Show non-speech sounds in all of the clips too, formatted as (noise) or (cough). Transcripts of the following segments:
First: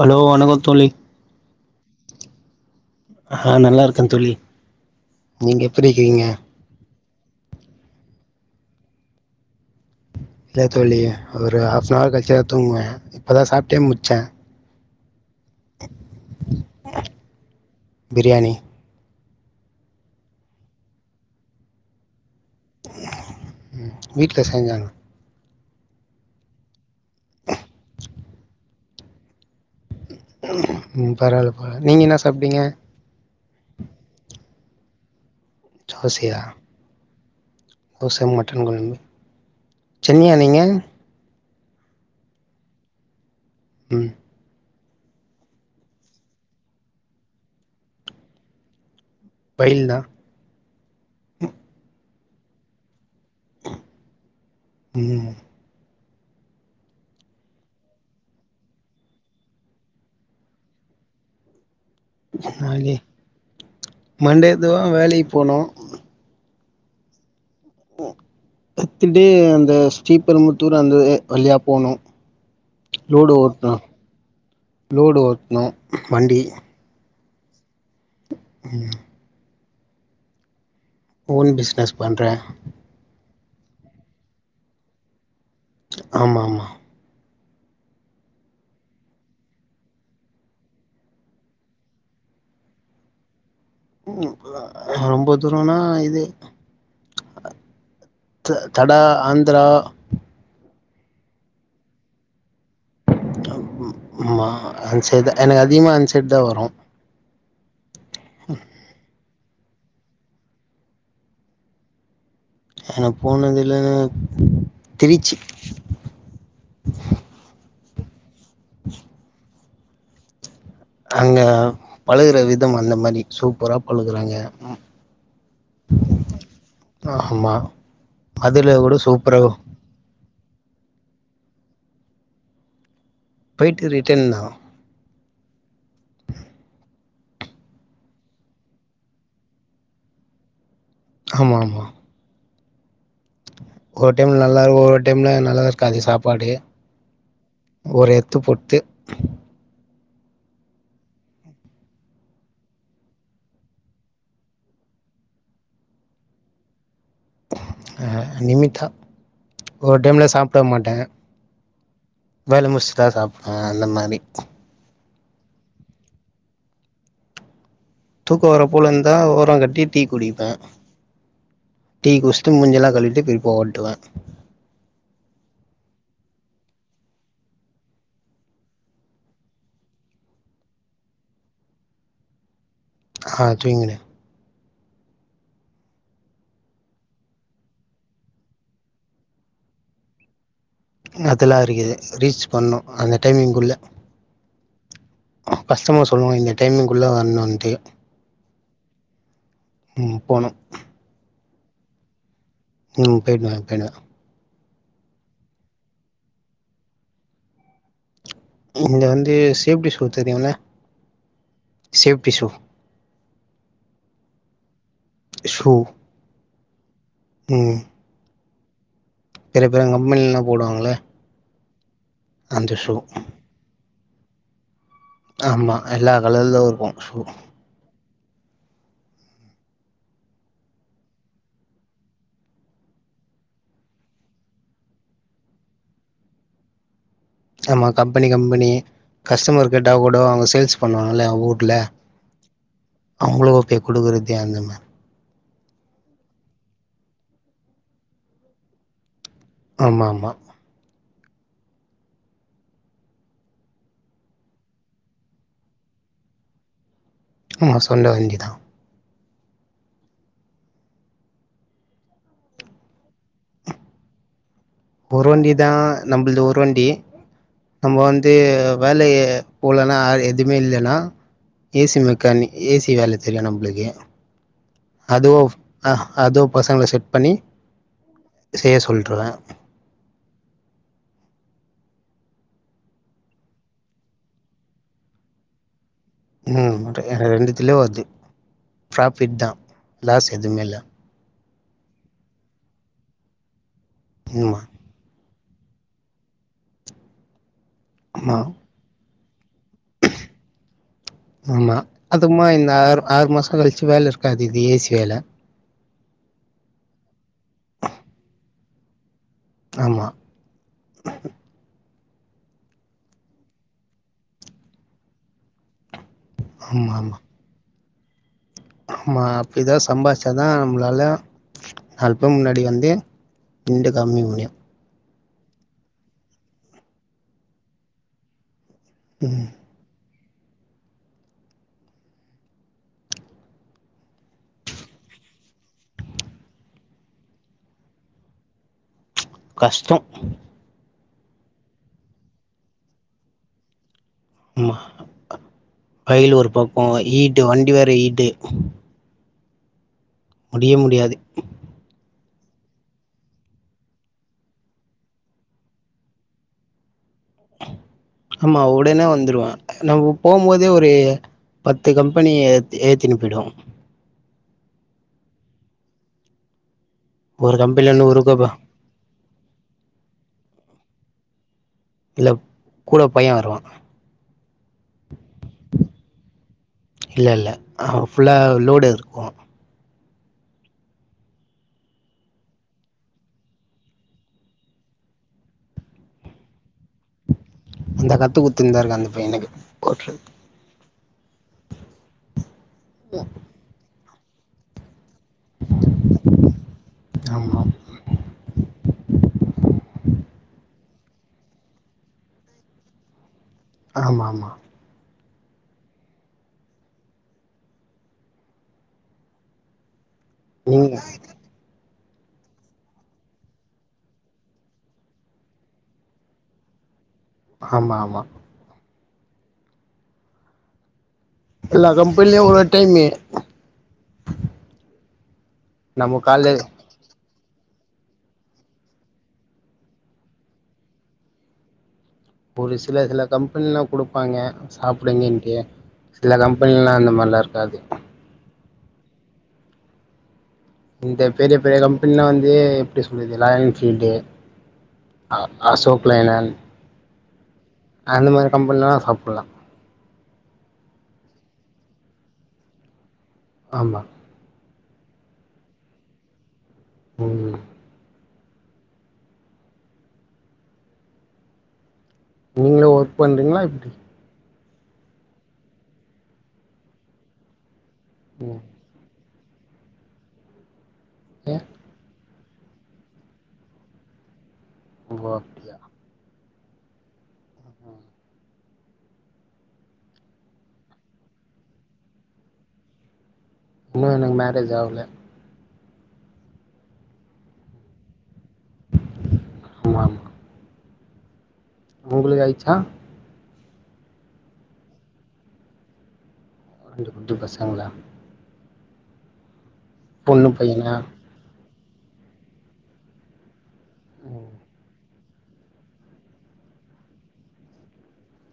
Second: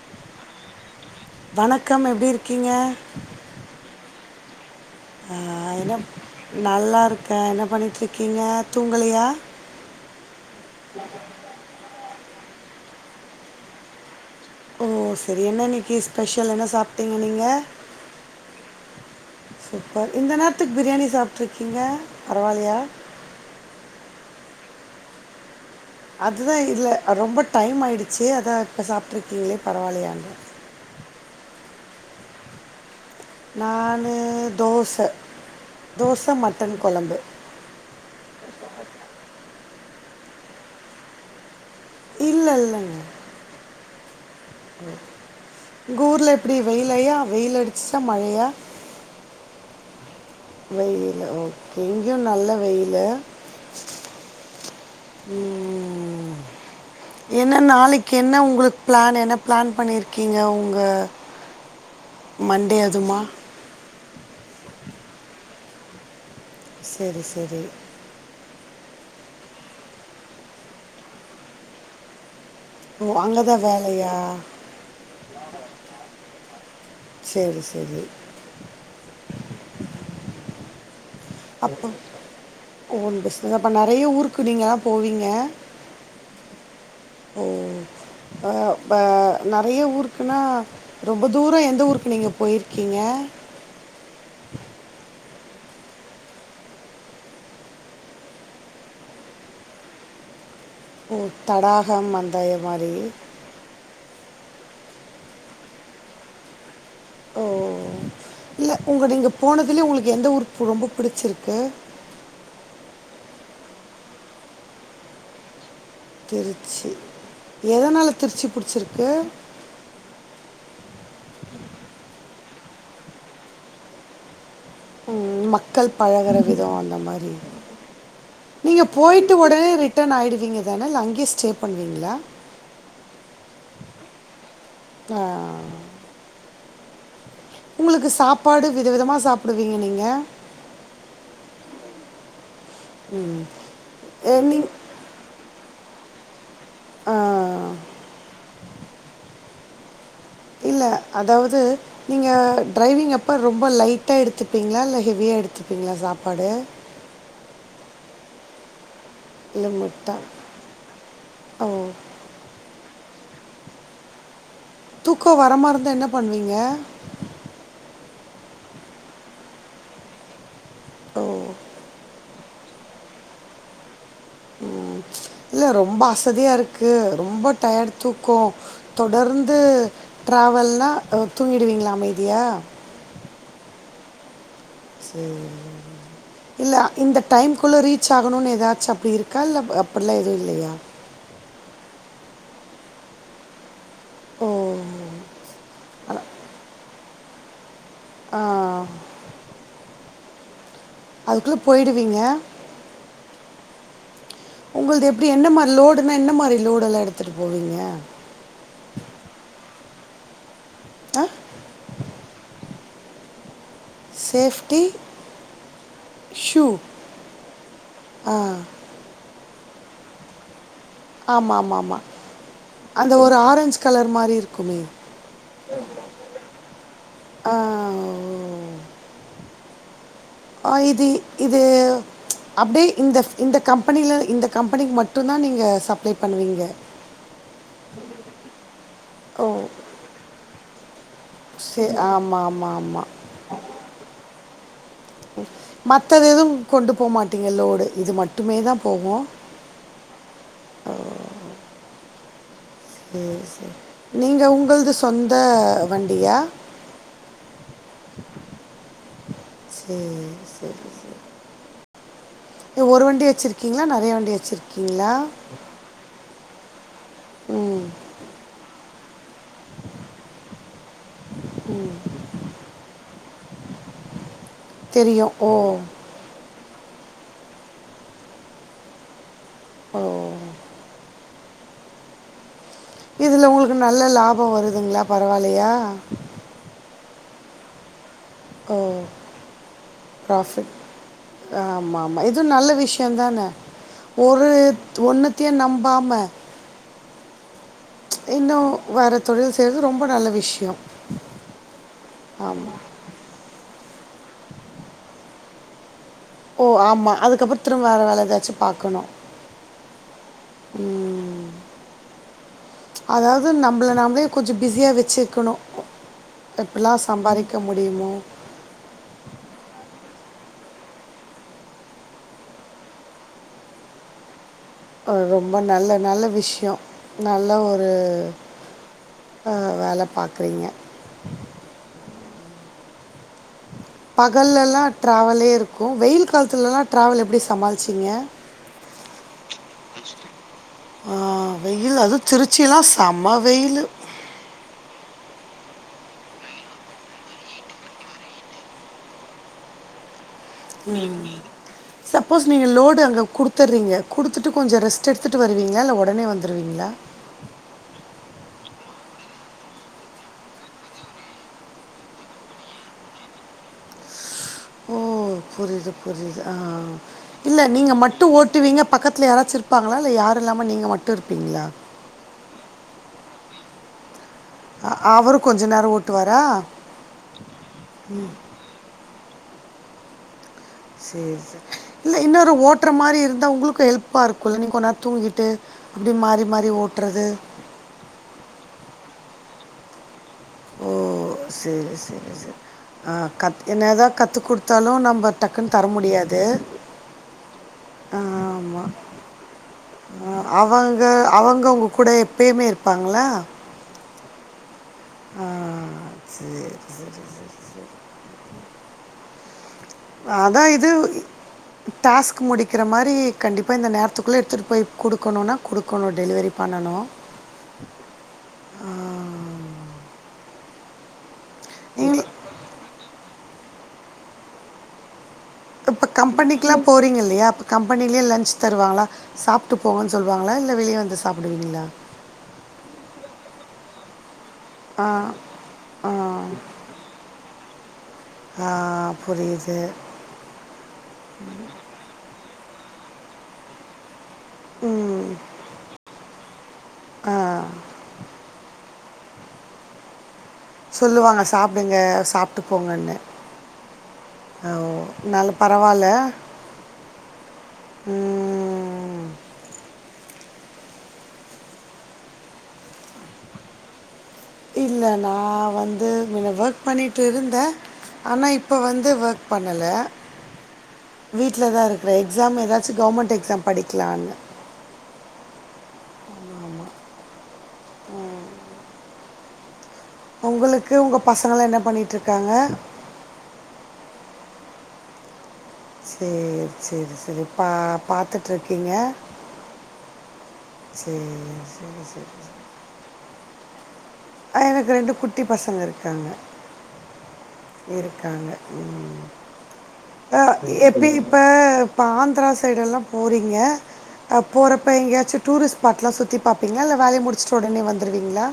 Hello வணக்கம் தோழி வணக்கம் எப்டி இருக்கீங்க ஆ நல்லாருக்கே தோழி நீங்க ஆஹ் எப்டி என்ன இருக்கீங்க நல்லா இருக்கே என்ன பண்ணிட்டு இருக்கீங்க தூங்கலயா இல்ல தோழி ஒரு ஹாஃப்ன்ஹவர் கழிச்சத தூங்குவே இப்ப தா சாப்ட்டே முச்ச ஓ செரி என்ன இன்னக்கு ஸ்பெஷல் என்ன சாப்ட்டீங்க நீங்க பிரியாணி சூப்பர் இந்த நேரத்துக்கு பிரியாணி சாப்ட்டுருக்கீங்க பரவாலயா வீட்ல செஞ்சாங்க அதுதா இல்ல ரொம்ப டைம் ஆயிடுச்சு அதா இப்போ சாப்ட்ருக்கீங்களே பரவாலயா ம் பரவால பரவால நீங்க என்ன சாப்டீங்க நானு தோச தோச தோசையா மட்டன் கொழம்பு தோச மட்டன் கொழம்பு சென்னியா நீங்க இல்ல இல்ல உ ங்க ஊர்ல எப்டி வெயிலையா வெயில் அடிச்சுட்டா மழையா வெயில் தா வெயில் ஓகே இங்கேயு நல்ல வெயிலு ம் உ என்ன நாளைக்கு என்ன உங்ளுக்கு ப்ளான் என்ன ப்ளான் பண்ணியிருக்கீங்க உங்க நாளைக்கு மண்டேலிருந்துவா வேலைக்கு போனு செரி செரி எத்துட்டு அந்த ஸ்ரீபெரும்புத்தூர் அந்த வழியா போனு ஓ லோடு அங்கே தான் ஓட்னோ வேலையா லோடு ஓட்ணு வண்டி சேரி சேரி ஓன் அப்போ பிஸ்னஸ் பண்றே ஓன் பிஸ்னஸ் அப்போ நேறைய ஊருக்கு நீங்கல்லா போவீங்க ஆமா ஆமா உ ஆ நேறைய ஊருக்குனா ரொம்ப தூரோ எந்த ஊருக்கு நீங்க போயிருக்கீங்க உ ரொம்ப தூரோனா இது ஜ ஜடா ஆந்தரா ஓ தடாகம் அந்த இ மாரி உ ஆமா அன்சைட்தா எனக்கு அதிகமாக அன்சைட் தா வரு ஓ இல்ல உங்க நீங்க போனதுலயே உங்களுக்கு எந்த உஊரு ரொம்ப புடிச்சிருக்கு எனக்கு போனதுல்ல திருச்சி திருச்சி எதனால திருச்சி புடிச்சிருக்கு அங்க பலகுற விதம் அந்த மாரி சூப்பரா பலகுறாங்க ம் மக்கள் பலகுற விதோ அந்த மாரி ஆமா மதுரைல நீங்க கூட போயிட்டு சூப்பரா ஒடனே ரிட்டன் ஆயிடுவீங்க தான இல்ல அங்கியே ஸ்டே பண்ணுவீங்களா போய்ட்டு ரிட்டன் தா ஆ உங்களுக்கு சாப்பாடு வித விதமா சாப்டுவீங்க நீங்க ஆமா ஆமா ம் ஒரு டைம்ல நல்லாருக்கு ஒரு டைம்ல நல்லாருக்காது சாப்பாடு ஆ, ஒரு எத்து பொர்த்து இல்ல அதாவது நீங்க டிரைவிங் அப்ப ரொம்ப லைட்டா எடுத்துப்பீங்களா இல்ல ஹெவியா எடுத்துப்பீங்களா சாப்பாடு ஹ லிமிட்டா இல்லை ஒரு முட்டா டைம்ல சாப்ட்டர மாட்ட ஓ வேல முச்சுதா சாப்டுவ அந்த மாரி தூக்கோ வரமா இருந்தா என்ன பண்வீங்க தூக்கோ வரப்போலிந்தா ஓரங் கட்டி டீ குடிப்ப ஓ டீ குஷ்ட்டு மூஞ்செல்லா கழுவிட்டு திருப்ப ஓட்டுவ இல்ல ரொம்ப அசதியா இருக்கு ரொம்போ டயார்டு தூக்கோ தொடர்ந்து ட்ராவல்னா அ தூங்கிடுவீங்களா அமைதியா ஹா தூங்கிடுவ சேரி இல்ல இந்த டைம்குள்ள ரீச் ஆகணுன் எதாச்சு அப்டி இருக்கா இல்ல அப்புட்லா எது இல்லயா அதல்லா இருகிது ரீச் பண்ணு அந்த டைமிங்குள்ள ஓ கஷ்டமர் சொல்லுவாங்க இந்த டைமிங்குள்ள வர்ணுன்ட்டு ஆ ம் போனு அதுக்குள்ள போயிடுவீங்க ம் போயிடுவ போயிடுவ உங்கள்து எப்டி என்ன மாரி லோடுன்னா என்ன மாரி லோடல்லா எடுத்துட்டு போவீங்க என்து வந்து சேப்ட்டி ஷூ தெரியும்ல safety shoe safety shoe shoe ம் ஆ நெறைய பேரு கம்பென்ல்லா போடுவாங்கல்ல ஆமா ஆமா ஆமா அந்த ஒரு ஆரஞ்ச் கலர் மாரி இருக்குமே ஆமா எல்லா கலர்லு இருக்கு ஷூ ஆ ஓ ஆ இது இது அப்டே இந்த இந்த கம்பெனில இந்த கம்பெனிக் மட்டுந்தா நீங்க சப்லே பண்ணுவீங்க ஆமா கம்பெனி கம்பெனி ஓ கஸ்டமர் கேட்டா கூட அவங்க சேல்ஸ் பன்னுவாங்கல்ல வூட்ல சரி ஆமாம் ஆமாம் ஆமாம் அவுங்களுதே குடுக்குறதே அந்தமா மத்தது எதுவு கொண்டு போகமாட்டீங்க லோடு இது மட்டுமே தா போகு ஆமாமா சேர் செரி நீங்கள் உங்கள்து சொந்த வண்டியா ஆமா சொந்த வண்டி தா சேரி செரி ஒரு வண்டி வெச்சிருக்கீங்களா நெறைய வண்டி வெச்சிருக் ஒருவண்டி தா நம்மள்து ஒருவண்டி நம்ம வந்து வேலைய போலன்னா எதுமே இல்லைனா ஏசி மெக்கானிக் ஏசி வேலை தெரியும் நம்ளுக்கே தெரியும் அதுவு ஓ அதுவும் பசங்கள செட் பண்ணி செய்ய சொல்றுவே ஓ இதுல உங்களுக்கு நல்ல லாபம் வருதுங்களா பரவால்லையா ம் ரெண்டுத்துலயும் வருது ஓ ப்ராஃபிட் தா லாஸ் எதுமே இல்ல ஆமா ஆமா இதுவு நல்ல விஷ்யோந்தானே ஒரு ஆமாம் ஒண்ணுதியு நம்பாமா ஆமாம் இன்னு வேற தொழில் செய்றது ரொம்ப நல்ல விஷ்யோ ஆமா அதுமா இந்த ஆறு ஆறு மாசம் கழிச்சு வேலை இருக்காது இந்த ஏசி வேலை ஓ ஆமா அதுக்கப்புறம் திரும்ப வேற வேலை ஏதாச்சும் பாக்கணு ஆமா ம் அதாவது நம்மள நாம்மளே கொஞ்சம் பிஸியா வச்சிருக்கணு எப்டிலா சம்பாரிக்க முடியுமோ ஆம்மா அப்டிதா சம்பாதிச்சாதா நம்ளால நாலு பேரு முன்னாடி வந்து நீண்டு காமிக் முடியு ஒரு ரொம்ப நல்ல நல்ல விஷ்யோ நல்ல ஒரு அஹ் வேல பாக்குறீங்க பகல்லெலா டிரவலே இருக்கு வெயில் காலத்துலலெல்லா டிரவல் எப்டி சமாளிச்சிங்க கஷ்டோ வெயில் அதுவு திருச்சியெல்லா செம வெயிலு ஆமா வெயில் ஒரு பக்கோ ஈட்டு வண்டி வேற ஹீட்டு முடியாது ம்ம் சப்போஸ் நீங்க லோடு அங்க குடுத்துட்றீங்க குடுத்துட்டு கொஞ்சோ ரெஸ்ட் எடுத்துட்டு வருவீங்களா இல்ல உடனே வந்துருவீங்களா ஆமா உடனே வந்துருவ நம்ம போம்போதே ஒரு பத்து கம்பெனி ஏத்தி ஏத்திட்டு போயிடுவோ ஓ புரியுது புரியுது ஆஹ ஒரு இல்ல நீங்க கம்பெனில நூறு மட்டும் கப ஓட்டுவீங்க பக்கத் ல யாராச்சு இருப்பாங்கால இல்ல யாரும் இல்லாம நீங்க மட்டும் இருபிங்ளா இல்ல கூட பைய வருவா அ- அவரும் கொஞ்ச நேரம் ஓட்டுவாரா இல்லல்ல அவ ஃபுல்லா லோடு இருக்கு சேரி சேரி இல்ல இன்னொரு ஓட்டுற மாரி இருந்தா உங்களுக்கு ஹெல்ப்பா இருக்குல்ல நீங்க கொன் நேரோ தூங்கிட்டு அப்டி மாறி மாறி ஓட்றது இந்தா கத்து குத்துந்தாருக்கு அந்த பையனுக்கு ஓட்றதுக் ஓ செரி செரி செரி ஹ கத் என்னதா கத்து குடுத்தாலு நம்ப டக்குன்னு தர முடியாது ஆமா ஆமா அவங்க அவங்கவுங்க கூட எப்பயுமே இருப்பாங்களா ஆமாமா ஆஹ் சேர் சேரி செரி செரி அதா இது நீங்க இ டாஸ்க் முடிக்கிற மாரி கண்டிப்பா இந்த நேரத்துக்குள்ள எடுத்துட்டு போய் குடுக்குணுனா குடுக்குணு டெலிவரி பண்ணனு. ஆமா ஆமா. எல்லா நீங்கள் கம்பென்லியு ஒரு ஒரு டைமெ குப்ப நம்ம கால்ல கம்பெனிக்லா போறீங்க இல்லையா அப்ப கம்பெனிலியே லன்ச் தருவாங்களா? சாப்ட்டு போங்கன் சொல்வாங்களா இல்ல வெளிய வந்து சாப்டுவிங்களா? ஒரு சில சில கம்பென்லா குடுப்பாங்க சாப்டுங்கன்ட்டு. ஆ சில கம்பென்ல்லா அந்த மார்லா இருக்காது. ஆ புரியுது. இந்த பெரிய பெரிய கம்பென்லா வந்து எப்டி சொல்றது லாயல் இன்ஃபீல்டு ஆ அசோக் லைனன் அ. அந்த மாரி கம்பென்ல்லா சாப்பல்லா. சொல்லுவாங்க சாப்டுங்க சாப்ட்டு போங்கன்னு. ஆமா. ஆ ஓ நல்ல பரவால்ல. ம். ம், நீங்ளு ஒர்க் பண்றீங்ளா எப்டி? இல்ல நா வந்து மின்ன வக் பண்ணிட்டு இருந்தே ஆனா ம் இப்ப வந்து வக் பண்ணல ஏ வீட்லதாரு க்ற எக்ஸாம் எதாச்சு கவுமெண்ட் எக்ஸாம் படிக்லான்னு. ஓ அப்டியா? ம் ம். உங்குளுக்கு உங்க பசங்கள்லா என்ன பண்ணிட்ருக்காங்க? இன்னு எனக் மேரேஜ் ஆவுல. சேரி சேரி சேரி பா பாத்துட்ருக்கீங்க. ஆமாமா. சேஸ். உங்குளுகு ஆயிட்ச்சா? ஆ எனக்கு ரெண்டு குட்டி பசங்க இருக்காங்க. ரெண்டு குட்டி பசங்களா? காங்க ம் ஆ பொண்ணு பையனா எப்பி இப் ப இப்ப ஆந்த்ரா சைடெல்லாம் போறீங்க அ ம் போறப்ப எங்யாச்சு டூரிஸ் ஸ்பாட்லா சுத்தி பாப்பிங்ளா இல்ல வேலைய முடிச்ட்டு உடனே வந்துருவிங்ளா?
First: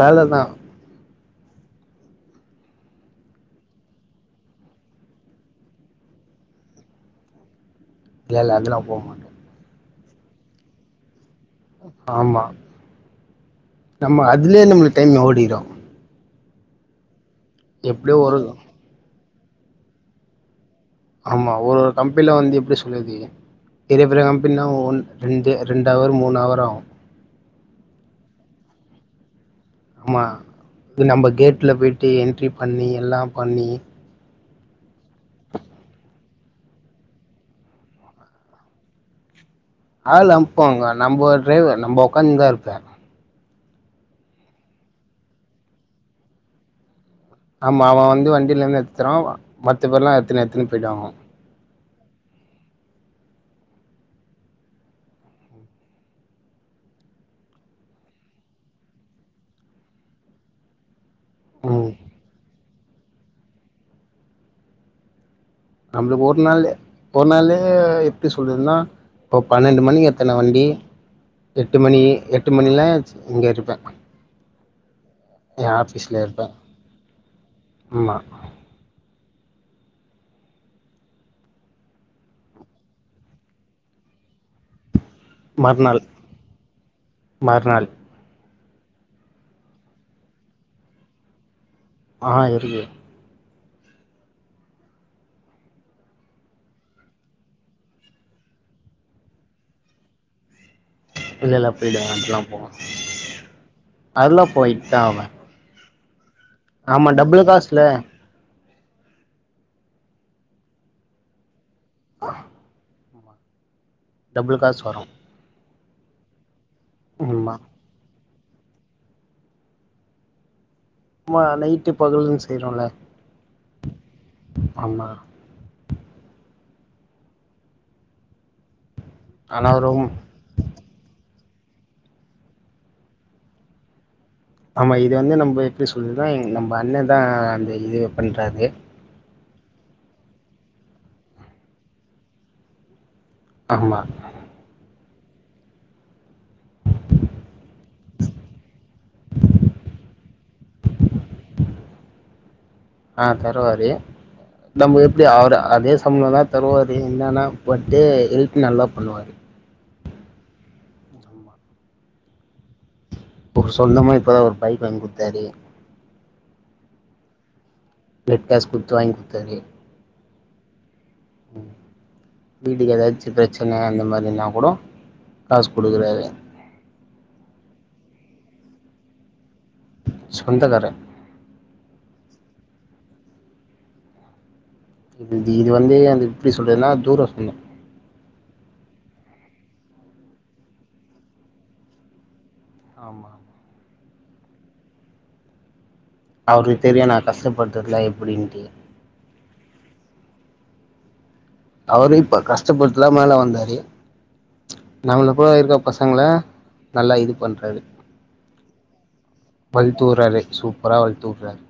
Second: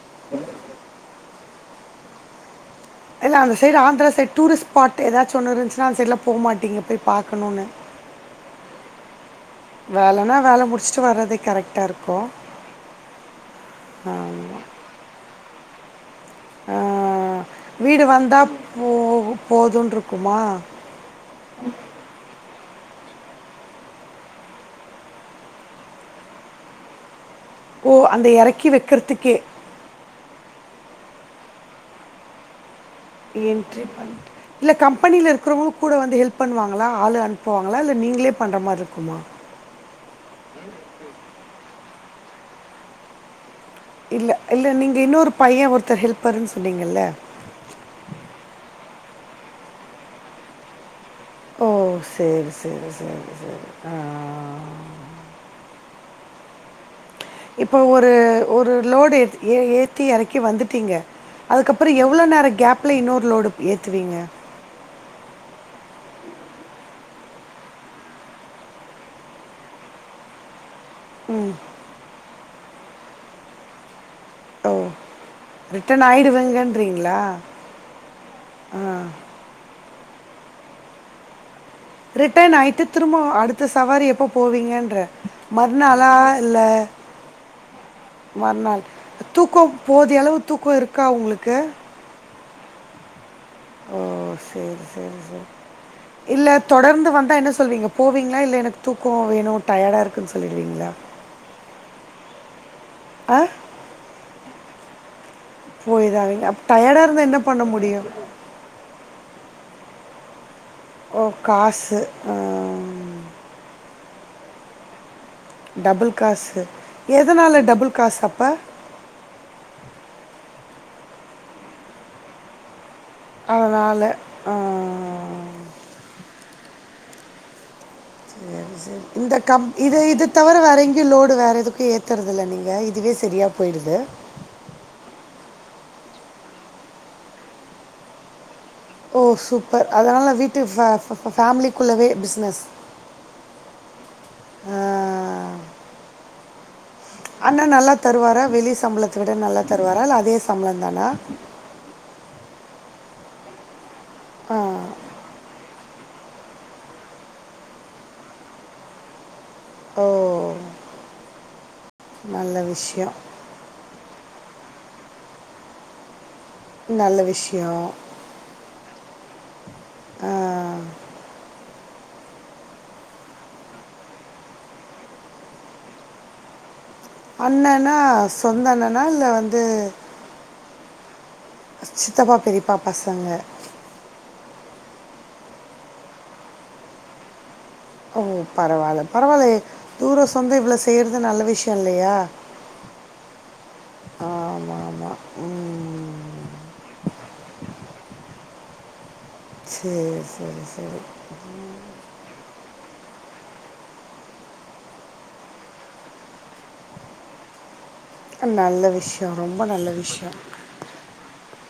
வேலதா. இல்ல அந்த side Andhra side tourist spot எதாச்சு ஒன்னு இருஞ்சுனா அந்த சைட்லா போமாட்டிங்க போய் பாக்கணுன்னு. இல்ல இல்ல அதெல்லா போவ் மாட் வேலனா வேல முடிச்ட்டு வரது கரெக் அ ஆமா நம்ம அதுலே நம்முளுக் டைம் ஓடிரு. ஆ வீடு எப்டியோ ஒரு வந்தா போகு போதுன்ருக்குமா? ஆமா ஒரு ஒரு கம்பென்ல வந்து எப்டி சொல்லது பெரிய பெரிய கம்பென்லா ஒ ஒன் ரெண்ந்து ரெண்டவர் மூணு அவர் ஆவு. ஓ அந்த எறக்கி வெக்கறத்துக்கே. ஆமா இது நம்ப கேட்ல போய்ட்டு என்ட்ரி பண்ணி எல்லா பண்ணி என்ட்ரி பண்ட்டு இல்ல கம்பெனில இருக்றவங்ளு கூட வந்து ஹெல்ப் பண்ணுவாங்களா ஆளு அனுப்புவாங்களா இல்ல நீங்களே பண்ற மார் இருக்குமா ஆளு அன்ப்பாங்க நம்போ டிரைவர் நம்ப ஒக்காந்து தா இருப்பே இல்ல இல்ல நீங்க இன்னொரு பைய ஒருத்தர் ஹெல்ப்பருன் சொன்னிங்கள்ல ஆமா அவ வந்து வண்டிலுந்து எட்த்தருவா மத்த பேர்லா எத்துனு எத்துனு போய்டுவாங்க ஓ செரி செரி செரி செரி ஆ இப்ப ஒரு ஒரு லோடு ஏத் ஏ ஏத்தி எறக்கி வந்துட்டீங்க அதுக்கப்றோ ம் எவ் வ்ளோ நேர கேப்ல இன்னொரு லோடு ஏத்துவீங்க நம்மளுக்கு ஒரு நாள்ல ஒரு நாள்ல எப்டி சொல்றதுன்னா இப்போ பன்னெண்டு மணி எத்தன வண்டி எட்டு மணி எட்டு மணிலா இங்க இருப்பே ஓ எ ரிட்டன் ஆஃபீஸ்ல இருப்பே ஆகிடுவங்கன்றீங்ளா ஆமா ஆ ரிட்டர்ன் ஆயிட்டு திரும்போ அடுத்த சவாரி எப்ப போவீங்கேன்ற மறுநாள் மறுநாளா இல்ல மறுநாள் மறுநாள் தூக்கோ போதிய அளவு தூக்கோ இருக்கா உங்களுக்கு ஆ இருக்கு ஓ செரி செரி செரி (inaudible) இல்ல தொடர்ந்து வந்தா என்ன சொல்வீங்க போவீங்ளா இல்ல எனக்கு தூக்கோ வேணு டயர்டா இருக்குன் சொல்லிடுவீங்ளா இல்லல்ல அப்டில அப்பெல்லா போவே ஆ அதெல்லா போய்த்தா ஆவே போய்தா ஆவீங்க அப் டயர்டா ஆமா இருந்தா என்ன டபுள் பண்ண காசுல முடியு ஓ காசு ஆ டபுள் காசு வரு டபுள் காசு ஆமா எதனால டபுள் காசு அப்ப ஆமா நைட்டு பகல்ன்னு செய்றோல அதனால ஆ சரி சரி இந்த கம் ஆனா இத ரொம் இது இதவர வேற எங்யு லோடு வேற எதுக்கு ஏத்தறது இல்ல நீங்க இதுவே சரியா போய்டுது ஆமா இது வந்து நம்ப எப்டி சொல்றதுனா எ நம்ப அண்ணே தா அந்த இது பண்றாரு ஓ சூப்பர் அதனால வீட்டு ஃபே ஃபேமிலிக்குள்ளவே பிசினஸ் ஆம் மா ஆ ஆ அண்ணே நல்லா தருவாரா வெளிய சம்பளத்த விட நல்லா தருவாரா இல்ல அதே சம்பளோ தானா ஆ தருவாரு நம்ப எ ப்டி அவுரு அதே சம்பளோ தா தருவாரு என்னெனா பட்டு ஹெல்ப் நல்லா பண்ணுவாரு ஓ ஆமா. நல்ல விஷ்யோ இப்ப சொந்தமா இப்பதா ஒரு பைக் வாங்கிகுட்த்தாரு நல்ல விஷ்யோ ப்ளெட் டாஸ்க் குட்த்து வாங் குத்தாரு ஆ ஆ ம் வீட்டுக்கு எதாச்சு பிரச்சன அந்த மாரினா கூடோ காசு குடுக்றாரு அண்ணேனா சொந்த அண்ணனா இல்ல வந்து சொந்தக்கார சித்தப்பா பெரியப்பா பசங்க இது இது வந்து அது எப்டி சொல்றதுன்னா தூரோ சொந்தோ ஓ பரவால்ல பரவாலயே தூரோ சொந்தோ இவ்ளோ செய்றது நல்ல விஷயோ இல்லையா ஆமா ஆமா ஆமா ம் அவருக்கு தெரியு நா கஷ்டப்படுறதுல எப்டின்ட்டு சேர் சேரி சேரி அவரு இப்ப கஷ்டப்பட்டுதா மேலே வந்தாரு நம்மள போல இருக்க பசங்கள நல்லா இது பண்றாரு நல்ல விஷ்யோ ரொம்ப நல்ல விஷ்யோ பூரா வளத்து வுட்றாரு